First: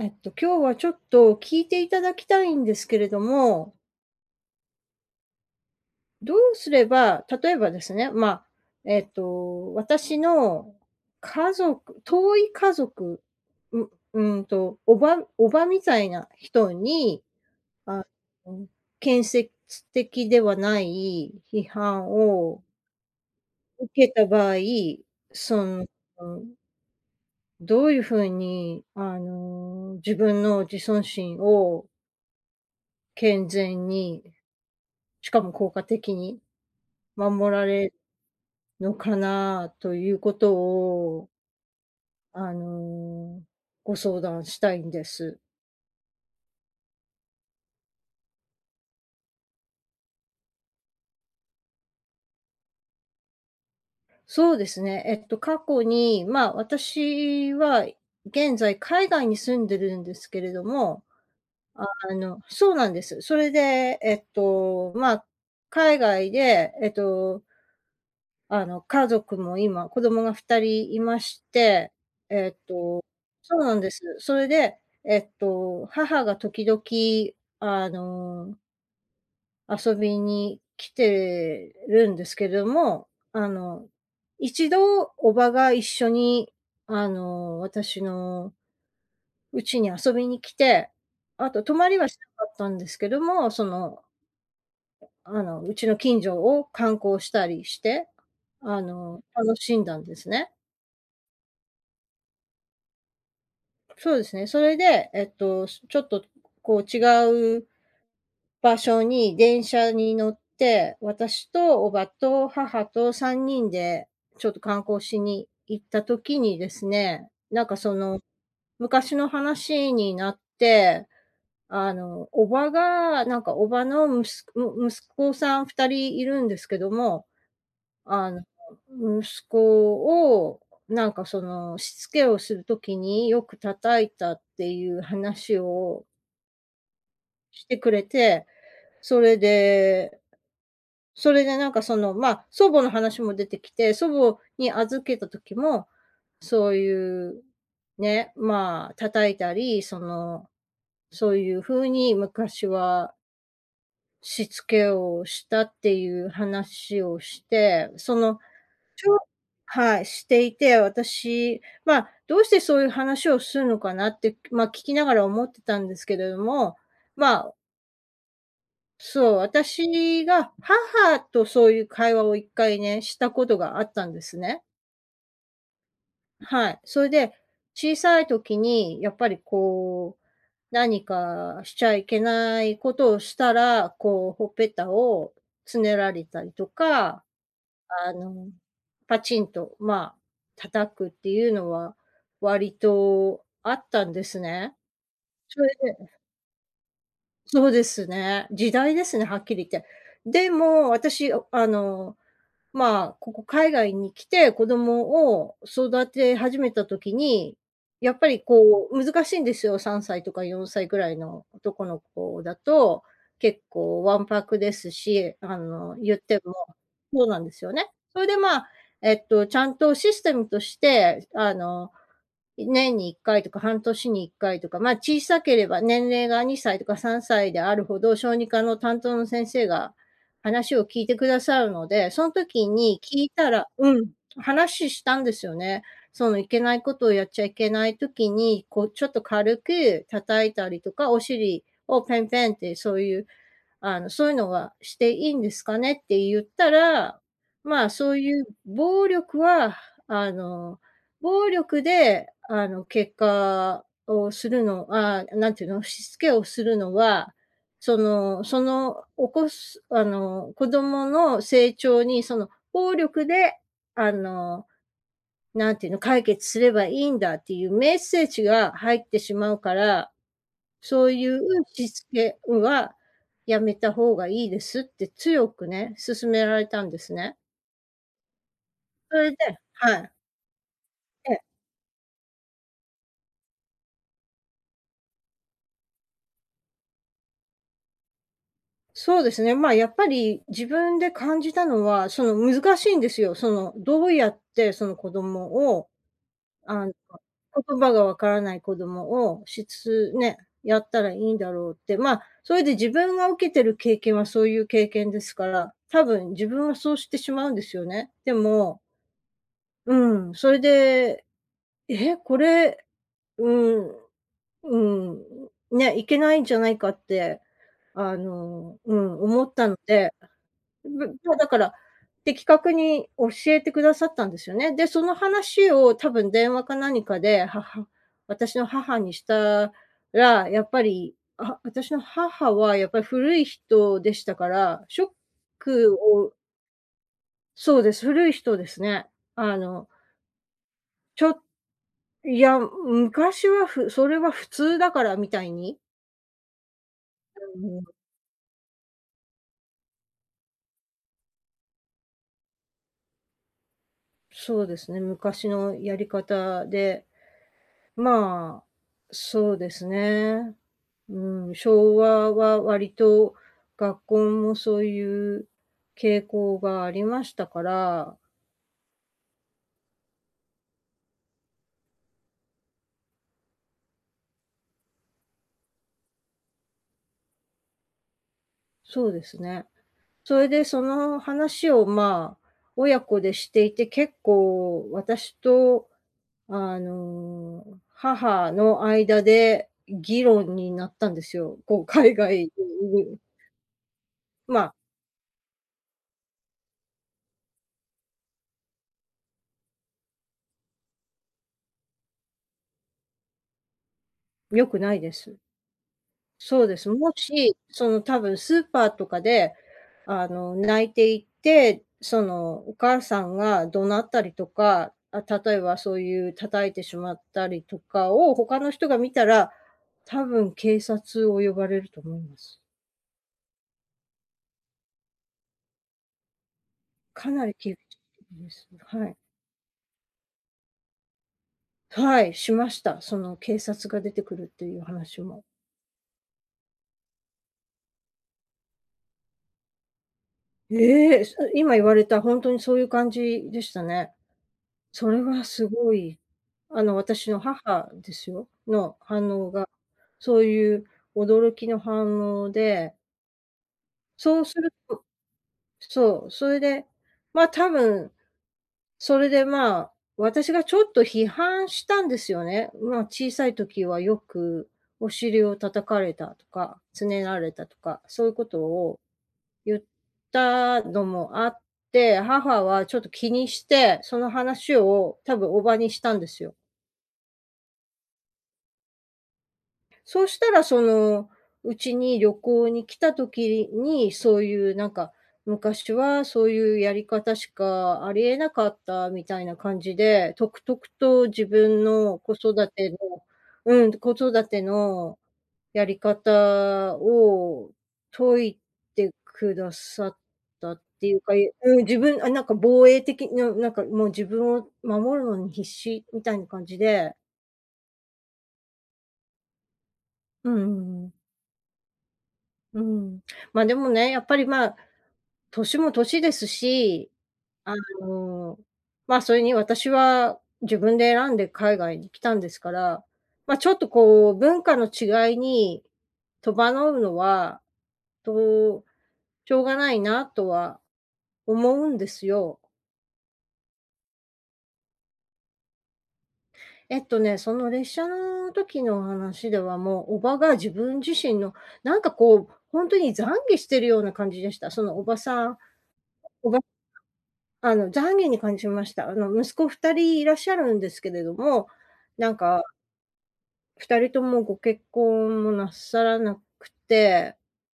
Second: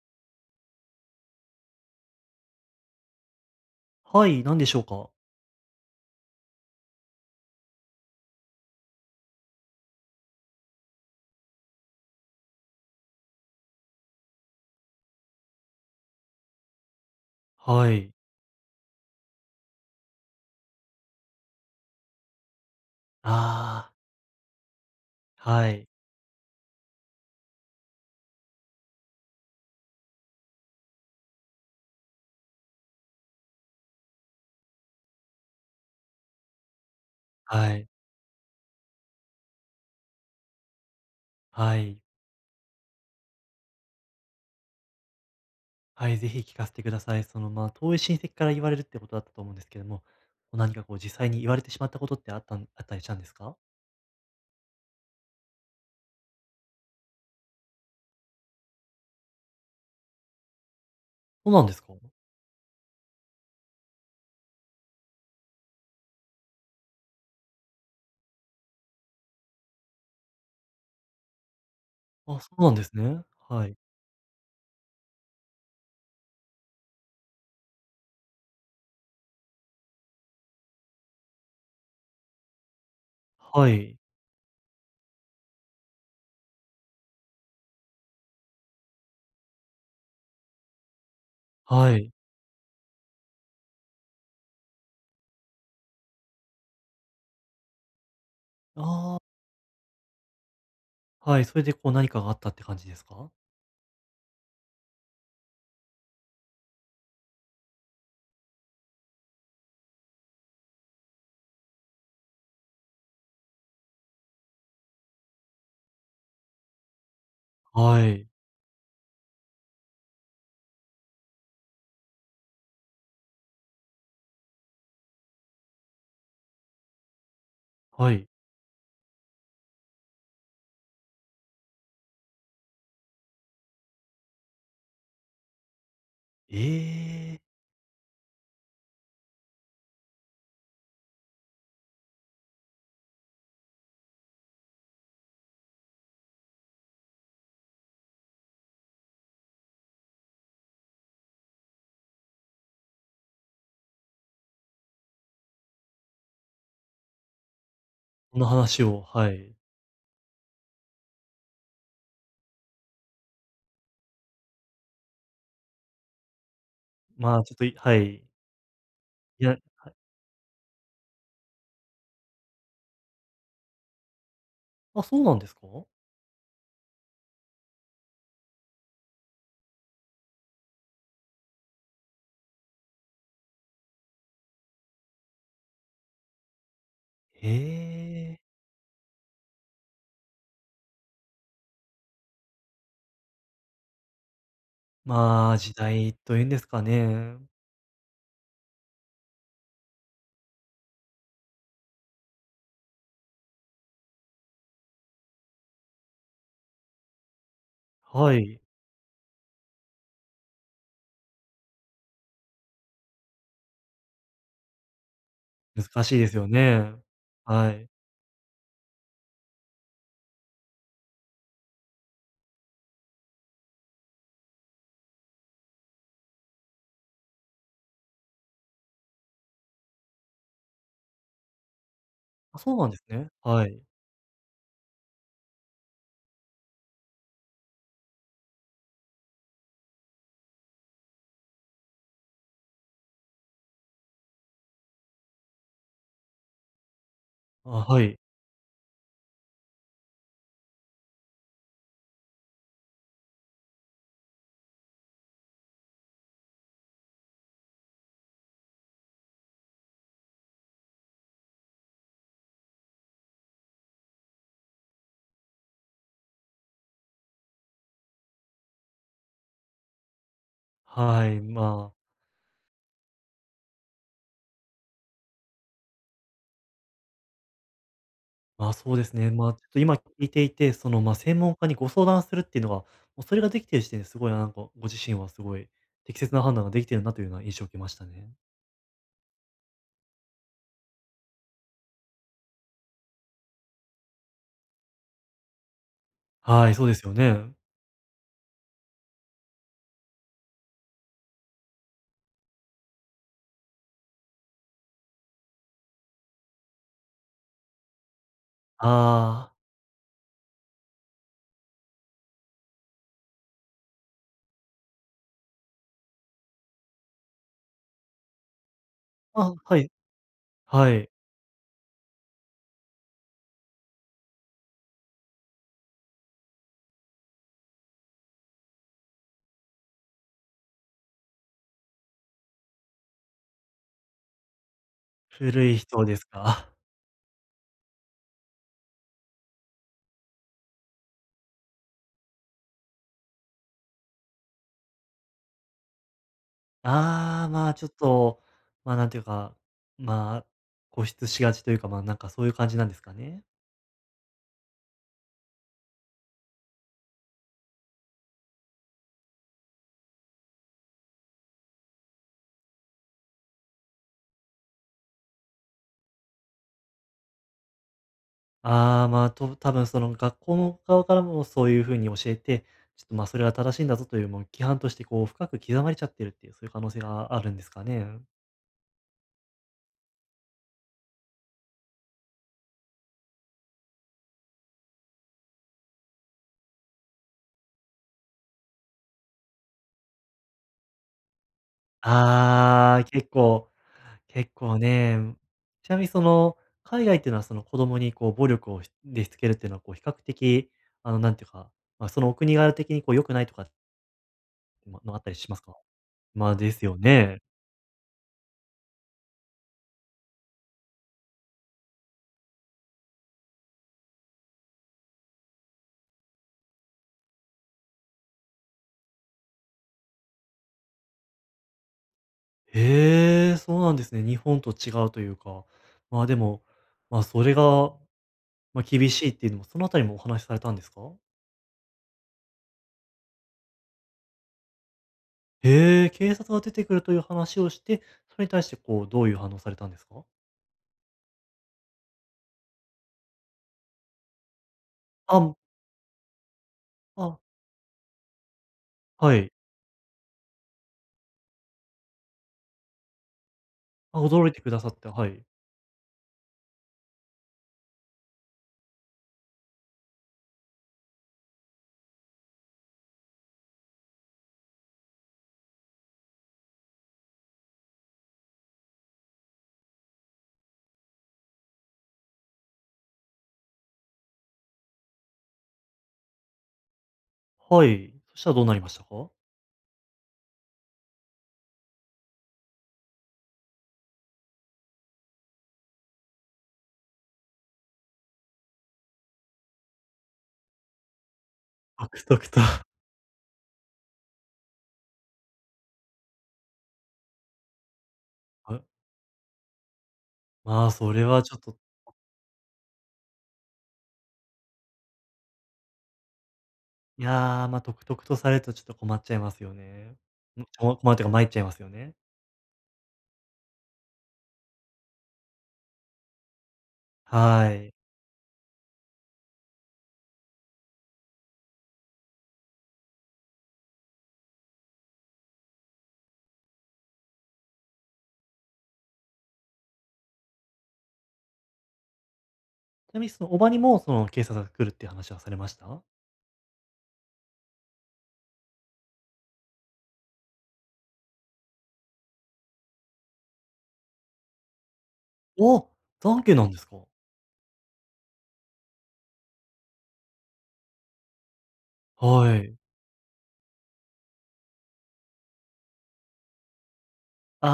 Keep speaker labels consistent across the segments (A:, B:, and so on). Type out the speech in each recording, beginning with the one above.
A: えっと、今日はちょっと、聞いていただきたいんですけれども
B: はい、何でしょうか？
A: どうすれば、例えばですね、まあ、えっと、私の、家族遠い家族、んうーんと、叔母叔母みたいな、人に、
B: は
A: あ
B: い。
A: の、建設的ではない批判を受
B: ああ。
A: けた場合、そ
B: はい。
A: のどういう風に、あの、自分の自尊心を健全にしかも効果的に、守ら
B: はい。
A: れのかなということを
B: はい。
A: あの、ご相談したいんです。
B: はい、是非聞かせてください。その、まあ、遠い親戚から言われるっていうことだったと思うんですけども、何か、こう、実際に言われてしまったことってあったんあったりしたんですか？
A: そうですね、えっと、過去に、まあ、私は、現在海外に住んでるんですけれども、
B: そうなんですか？
A: あのそうなんです。それで、えっと、ま、海外でえとあの、家族も今、子供が2人いまして、
B: あ、
A: え
B: そ
A: っ
B: うなんです
A: と
B: ね。
A: そう
B: は
A: な
B: い。
A: んです。それで、えっと、母が時々あの遊びに来てるんですけども、あ
B: は
A: の、
B: い。
A: 1度叔母が一緒に、あの、私のうちに遊びに来て、あと、泊ま
B: は
A: りは
B: い。
A: しなかったんですけども、そのあの、うちの近所を観光したりして、あ
B: ああ。
A: の、楽しんだんですね。
B: はい、それで、こう、何かがあったって感じですか？
A: そうですね。それで、えっと、ちょっと、こう、違う場所に電車に乗って、私と叔母と母と3人で、ちょっと観光しに行った時にですね、なんか、そ
B: は
A: の、
B: い。
A: 昔の話になって、あの、叔母が、なんか叔母のむすの息子さん2人いるんですけども、
B: はい。
A: あの、息子を、なんか、その、しつけをする時によく叩いたっていう話を
B: ええ。
A: してくれて、それでそれでなんか、その、ま、祖母の話も出てきて、祖母に預けた時も、そういう、ね、まあ、叩いたり、その、そういう風に昔はしつけをしたっていう話をして、その、
B: その話を
A: ちょ
B: はい。
A: はい、していて、私、まあ、どうしてそういう話をするのかなって、まあ、聞きながら思ってたんですけれども、ま
B: ま、ち
A: あ
B: ょっと、いはい。
A: そう、
B: いや。
A: 私
B: はい。
A: にが、母とそういう会話を1回ね、したことがあったんですね。
B: あ、そうなんですか？
A: はい、そいで、小さい時に、やっぱり、こう、何か、しちゃいけないことをしたら、こう、頬っぺたをつねられたりとか、
B: え
A: あ
B: え。
A: の、パチンと、まあ、叩くっていうのは、割と、あったんですね。
B: まあ、
A: それ
B: 時
A: で
B: 代と言うんですかね。
A: そうですね、時代ですね、はっきり言って。でも、私、おあの、まあ、ここ海外に来て、子供を、育て始めた時に、やっぱ
B: は
A: り、
B: い。
A: こう、難しいんですよ、3歳とか4歳ぐらいの男の子だと、結構ワンパクですし、あの、
B: 難し
A: 言
B: い
A: っ
B: です
A: て
B: よ
A: も
B: ね。
A: そうなんです
B: は
A: よね。
B: い。
A: それで、まあ、えっと、ちゃんとシステムとして、あの、年に1回とか半年に1回とか、ま、小さければ年齢が2歳とか3歳であるほど、小児科の担当の先生が、話を聞いてくださるので、そん
B: あ、
A: 時
B: そうなんで
A: に
B: す
A: 聞
B: ね。
A: いたら
B: はい。
A: うん、話したんですよね。その、いけないことをやっちゃいけない時に、こう、「ちょっと軽く叩いたりとか、お尻をペンペンってそういうあの、そういうのはしていいんですかね」って言ったら、ま
B: あ、
A: あ、
B: は
A: そ
B: い。
A: ういう暴力は、あの、暴力で、あの、結果をするのああ、なんていうの、しつけをするのは、そのその、おこすあの、子供の成長に、その、暴力で、あの、何て言うの、解決すればいいんだっていうメッセージが入ってしまうから、そう
B: は
A: い
B: い、
A: う
B: ま
A: し
B: あ。
A: つけは、やめた方がいいですって強くね、勧められたんですね。
B: あ、そうです
A: それ
B: ね。
A: で
B: ま、ちょっと
A: は
B: 今聞
A: い。
B: いていてその、ま、
A: ええ。
B: 専門家にご相談するっていうのが、も、それができている時点ですごいなんこご自身はすごい適切な判断ができているな、というのは印象を受けましたね。
A: そうですね、ま、やっぱり、自分で感じたのはその難しいんですよ、そのどうやってその子供を、
B: はい、そ
A: あ
B: う
A: の、
B: ですよね。
A: 言葉がわからない子供をしつね、やったらいいんだろうって、ま、それで自分が受けてる経験はそういう経験ですから、多分自分はそうしてしまうんですよね。でも
B: ああ。
A: うん、それで、え、これうん、うん、ね、いけないんじゃないかって、あの、うん、思っ
B: あ、
A: たの
B: はい、
A: で
B: はい。
A: ただから的確に教えてくださったんですよね。で、その話を多分電話か何かで母私の母にしたらやっぱり、あは私の母はやっぱり古い人でしたからショッ
B: 古い
A: ク
B: 人です
A: を
B: か。
A: そうです古い人ですね。あのちょっいや、昔はふそれは普通だからみたいに
B: ああ、
A: う
B: ま、
A: ん。
B: ちょっと、ま、なんていうか、ま、固執しがちというか、ま、なんかそういう感じなんですかね。
A: そうですね、昔のやり方で、まあ、そうですね、うん、昭和は割と学校もそういう傾向がありましたから
B: ああ、ま、と多分その学校の側からもそういう風に教えて、ちょっと、ま、それは正しいんだぞというも規範として、こう、深く刻まれちゃっているっていう、そういう可能性があるんですかね、うん。
A: そうですね。そいでその話を、ま、親子でしていて結構私と、あの、母の間で議論になったんですよこう海外
B: ああ、
A: う
B: 結構結
A: ま
B: 構ね、うん。ちなみにその海外っていうのは、その子供にこう暴力をしでしつけるっていうのはこう比較的、あの、なんていうか、ま、そのお国柄的に、こう、良くないとか
A: 良くない
B: ま
A: で
B: まあったり
A: す。
B: しますか？ま、
A: そう
B: で
A: で
B: す
A: す。
B: よ
A: も
B: ね。
A: し、その多分スーパーとかであの、泣いていて、その、お母さんが怒鳴ったりとか、あ、例えばそういう叩いてしまったりとかを他の人が見たら、多分警察を呼ばれると思います。
B: ええ、そうなんですね。日本と違うというか。ま、でも、まあ、
A: か
B: そ
A: な
B: れ
A: り厳
B: が
A: です。
B: ま、
A: は
B: 厳
A: い。
B: しいっていうのもそのあたりもお話されたんですか？
A: はい、しました。その警察が出てくるっていう話も。
B: へえ、警察が出てくるという話をして、それに対してこう、どういう反応をされたんですか？
A: ええ、今言われたほんとにそういう感じでしたね。それ
B: あ
A: は
B: ん。
A: すごい、あの私
B: あ。
A: の母ですよ、の反
B: は
A: 応
B: い。
A: が。そういう驚きの反応で
B: あ、
A: そう
B: 驚い
A: す
B: てく
A: る
B: ださ
A: と
B: った、はい。
A: そう、それで、まあ、多分それでまあ、私がちょっと批判したんですよね。ま、小さい時はよく、お尻を叩かれたとか、つねられたとか、そういうことを言ったのもあって、母はちょっと気にして、その話を多分叔母にしたんですよ。
B: はい、そしたらどうなりましたか？
A: そしたらその、うちに旅行に来た時にそういうなんか「昔はそういうやり方しかありえなかった」みたいな感じでとくとくと自分
B: と
A: の
B: く
A: 子
B: とくと。
A: 育 てのうん、子育てのやり方を説い
B: はう。
A: てくださったっ
B: ああ、
A: て
B: そ
A: いう
B: れ
A: か、
B: はち
A: え
B: ょっと
A: うん、自分あなんか防衛的な、なんかもう自分を守るのに必死みたいな感じで
B: いや、ま、とくとくとされるとちょっと困っちゃいますよね。
A: うんう
B: んここ
A: んうん。
B: まっというかまいっちゃいますよね。
A: うん、ま、でもねやっぱり、ま、年も年ですし、
B: は
A: あ
B: い。
A: の、ま、それに私は自分で選んで海外に来たんですから、ま、ちょっと、こう、文化の違いに戸惑うのはとしょうがないなとは思うんですよ。
B: ちなみにその叔母にも、その警察が来るっていう話はされました？
A: えっとねその列車の時の話ではもう、叔母が自分自身のなんか、こう、ほんとに懺悔してるような感じでした。そのおばさん、
B: お、
A: お
B: 懺悔
A: ば
B: なんですか？
A: あの、懺悔に感じました。あの、息子2人いらっしゃるんですけれども、なん
B: は
A: か
B: い。
A: 2人ともご結婚もなさらなくて
B: あ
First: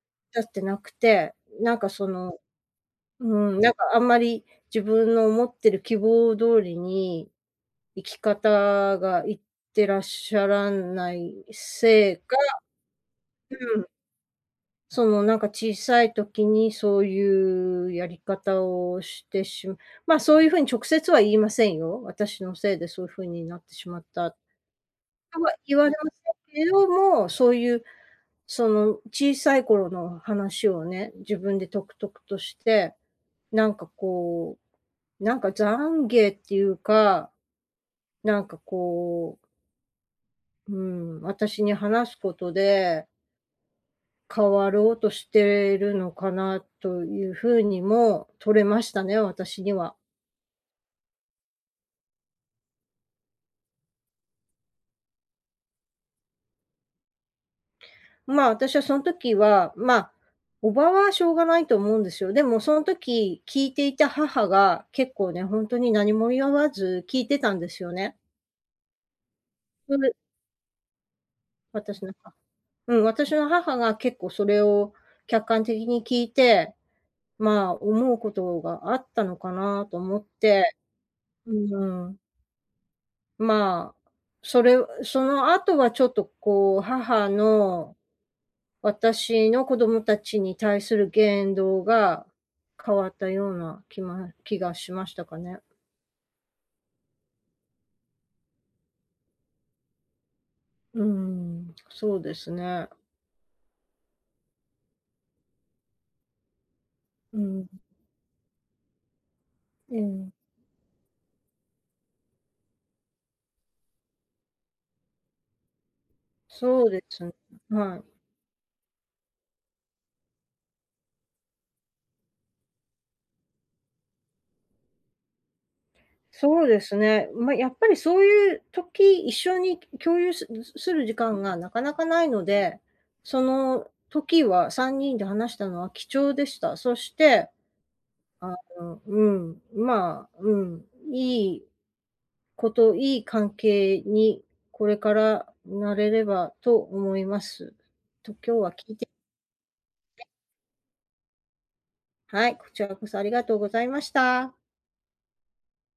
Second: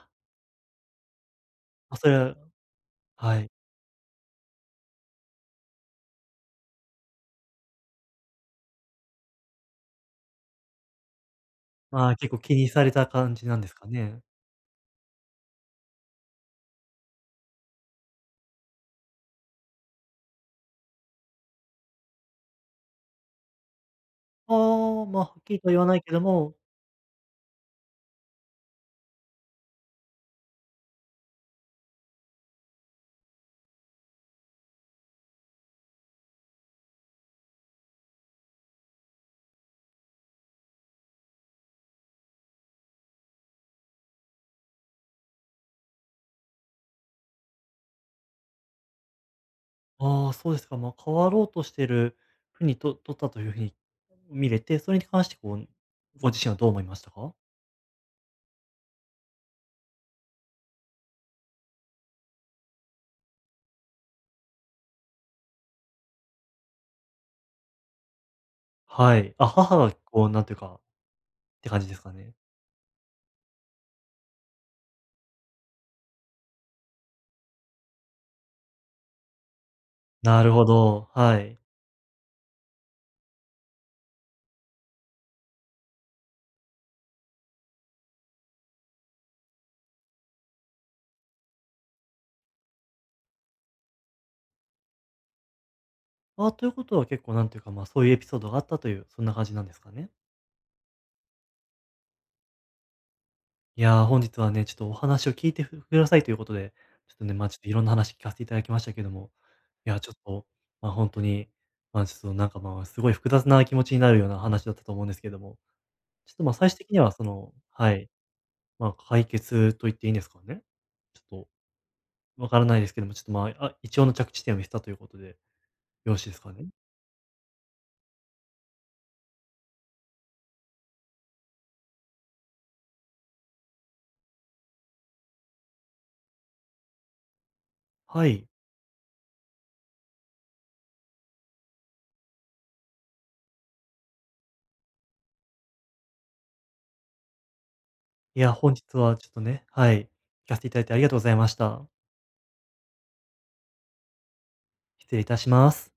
B: あ。
A: 出してなくて、なんか
B: あ、そ
A: そ
B: うい
A: の
B: う
A: う
B: はい。
A: ん、なんかあんまり自分の思ってる希望通りに、生き方がいってらっしゃらない
B: あ
A: せ
B: あ、
A: い
B: 結
A: か
B: 構気にされた感じなんです
A: うん。
B: かね。
A: そのなんか小さい時にそういうやり方をしてしまあそういう風に直接は言いませんよ。私のせいでそう風になってしまったと
B: ああ、ま、はっき
A: は
B: りとは
A: 言
B: 言
A: わ
B: わ
A: れ
B: ない
A: ま
B: け
A: し
B: ど
A: た
B: も
A: けども、そういう、その小さい頃の話をね、自分でとくとくとして、なんかこう、なんか懺悔っていうか、なんかこううん、私に話すことで変わろうとしてるいのかなという風にも取れましたね、私には。
B: ああそうですか。ま、変わろうとしてる風にと取ったという風に見れて、それに関してこう、ご自身はどう思いましたか？
A: まあ私はそん時は、ま、叔母はしょうがないと思うんですよ。でもそん時聞いていた母が結構ね、ほんとに何も言わず聞いてたんですよね。
B: はい、あ、母は
A: そで
B: こうなんていうかて感じで
A: 私
B: す
A: な
B: か
A: んか
B: ね。
A: うん、私の母が結構それを客観的に聞いて、ま、思うことがあったのかなと思っ
B: なるほ
A: て
B: ど、は
A: う
B: い。
A: ーん。まあ、それんその後はちょっとこう母の、私の子供たちに対する言動が変わったような気ま気がしましたかね。
B: あ、ということは結構なんていうか、ま、そういうエピソードがあったという、そんな感じなんですかね。
A: うーん、そうですね。
B: いや、本日はね、ちょっとお話を聞いてふくださいということで、ちょっとね、
A: う
B: ま、ちょっ
A: ん。
B: といろんな話聞かせていただきましたけども、い
A: え
B: やちょっ
A: え。
B: と、ま、ほんとに、ま、ちょっとなんかまあ、すごい複雑な気持ちになるような話だったと思うんですけども、ちょっとま、最終
A: そう
B: 的に
A: で
B: はそ
A: す
B: のは
A: は
B: い、
A: い。
B: ま、解決と言っていいんですかね。ちょっと、分からないですけども、ちょっとまあ、あ一応の着地点を経たということで、よろしいですか
A: そ
B: ね？
A: うですね。ま、やっぱりそういう時、一緒に共有ぬすする時間がなかなかないので、その時は3人で話したのは貴重でした。そして、
B: はい。
A: あの、うん、ま、うん、いいこと、いい関係にこれからなれればと思います。と
B: いや、
A: 今日は
B: 本
A: 聞い
B: 日
A: て
B: はちょっとねはい、聞かせていただいてありがとうございました。
A: はい、こちらこそありがとうございました。
B: 失礼いたします。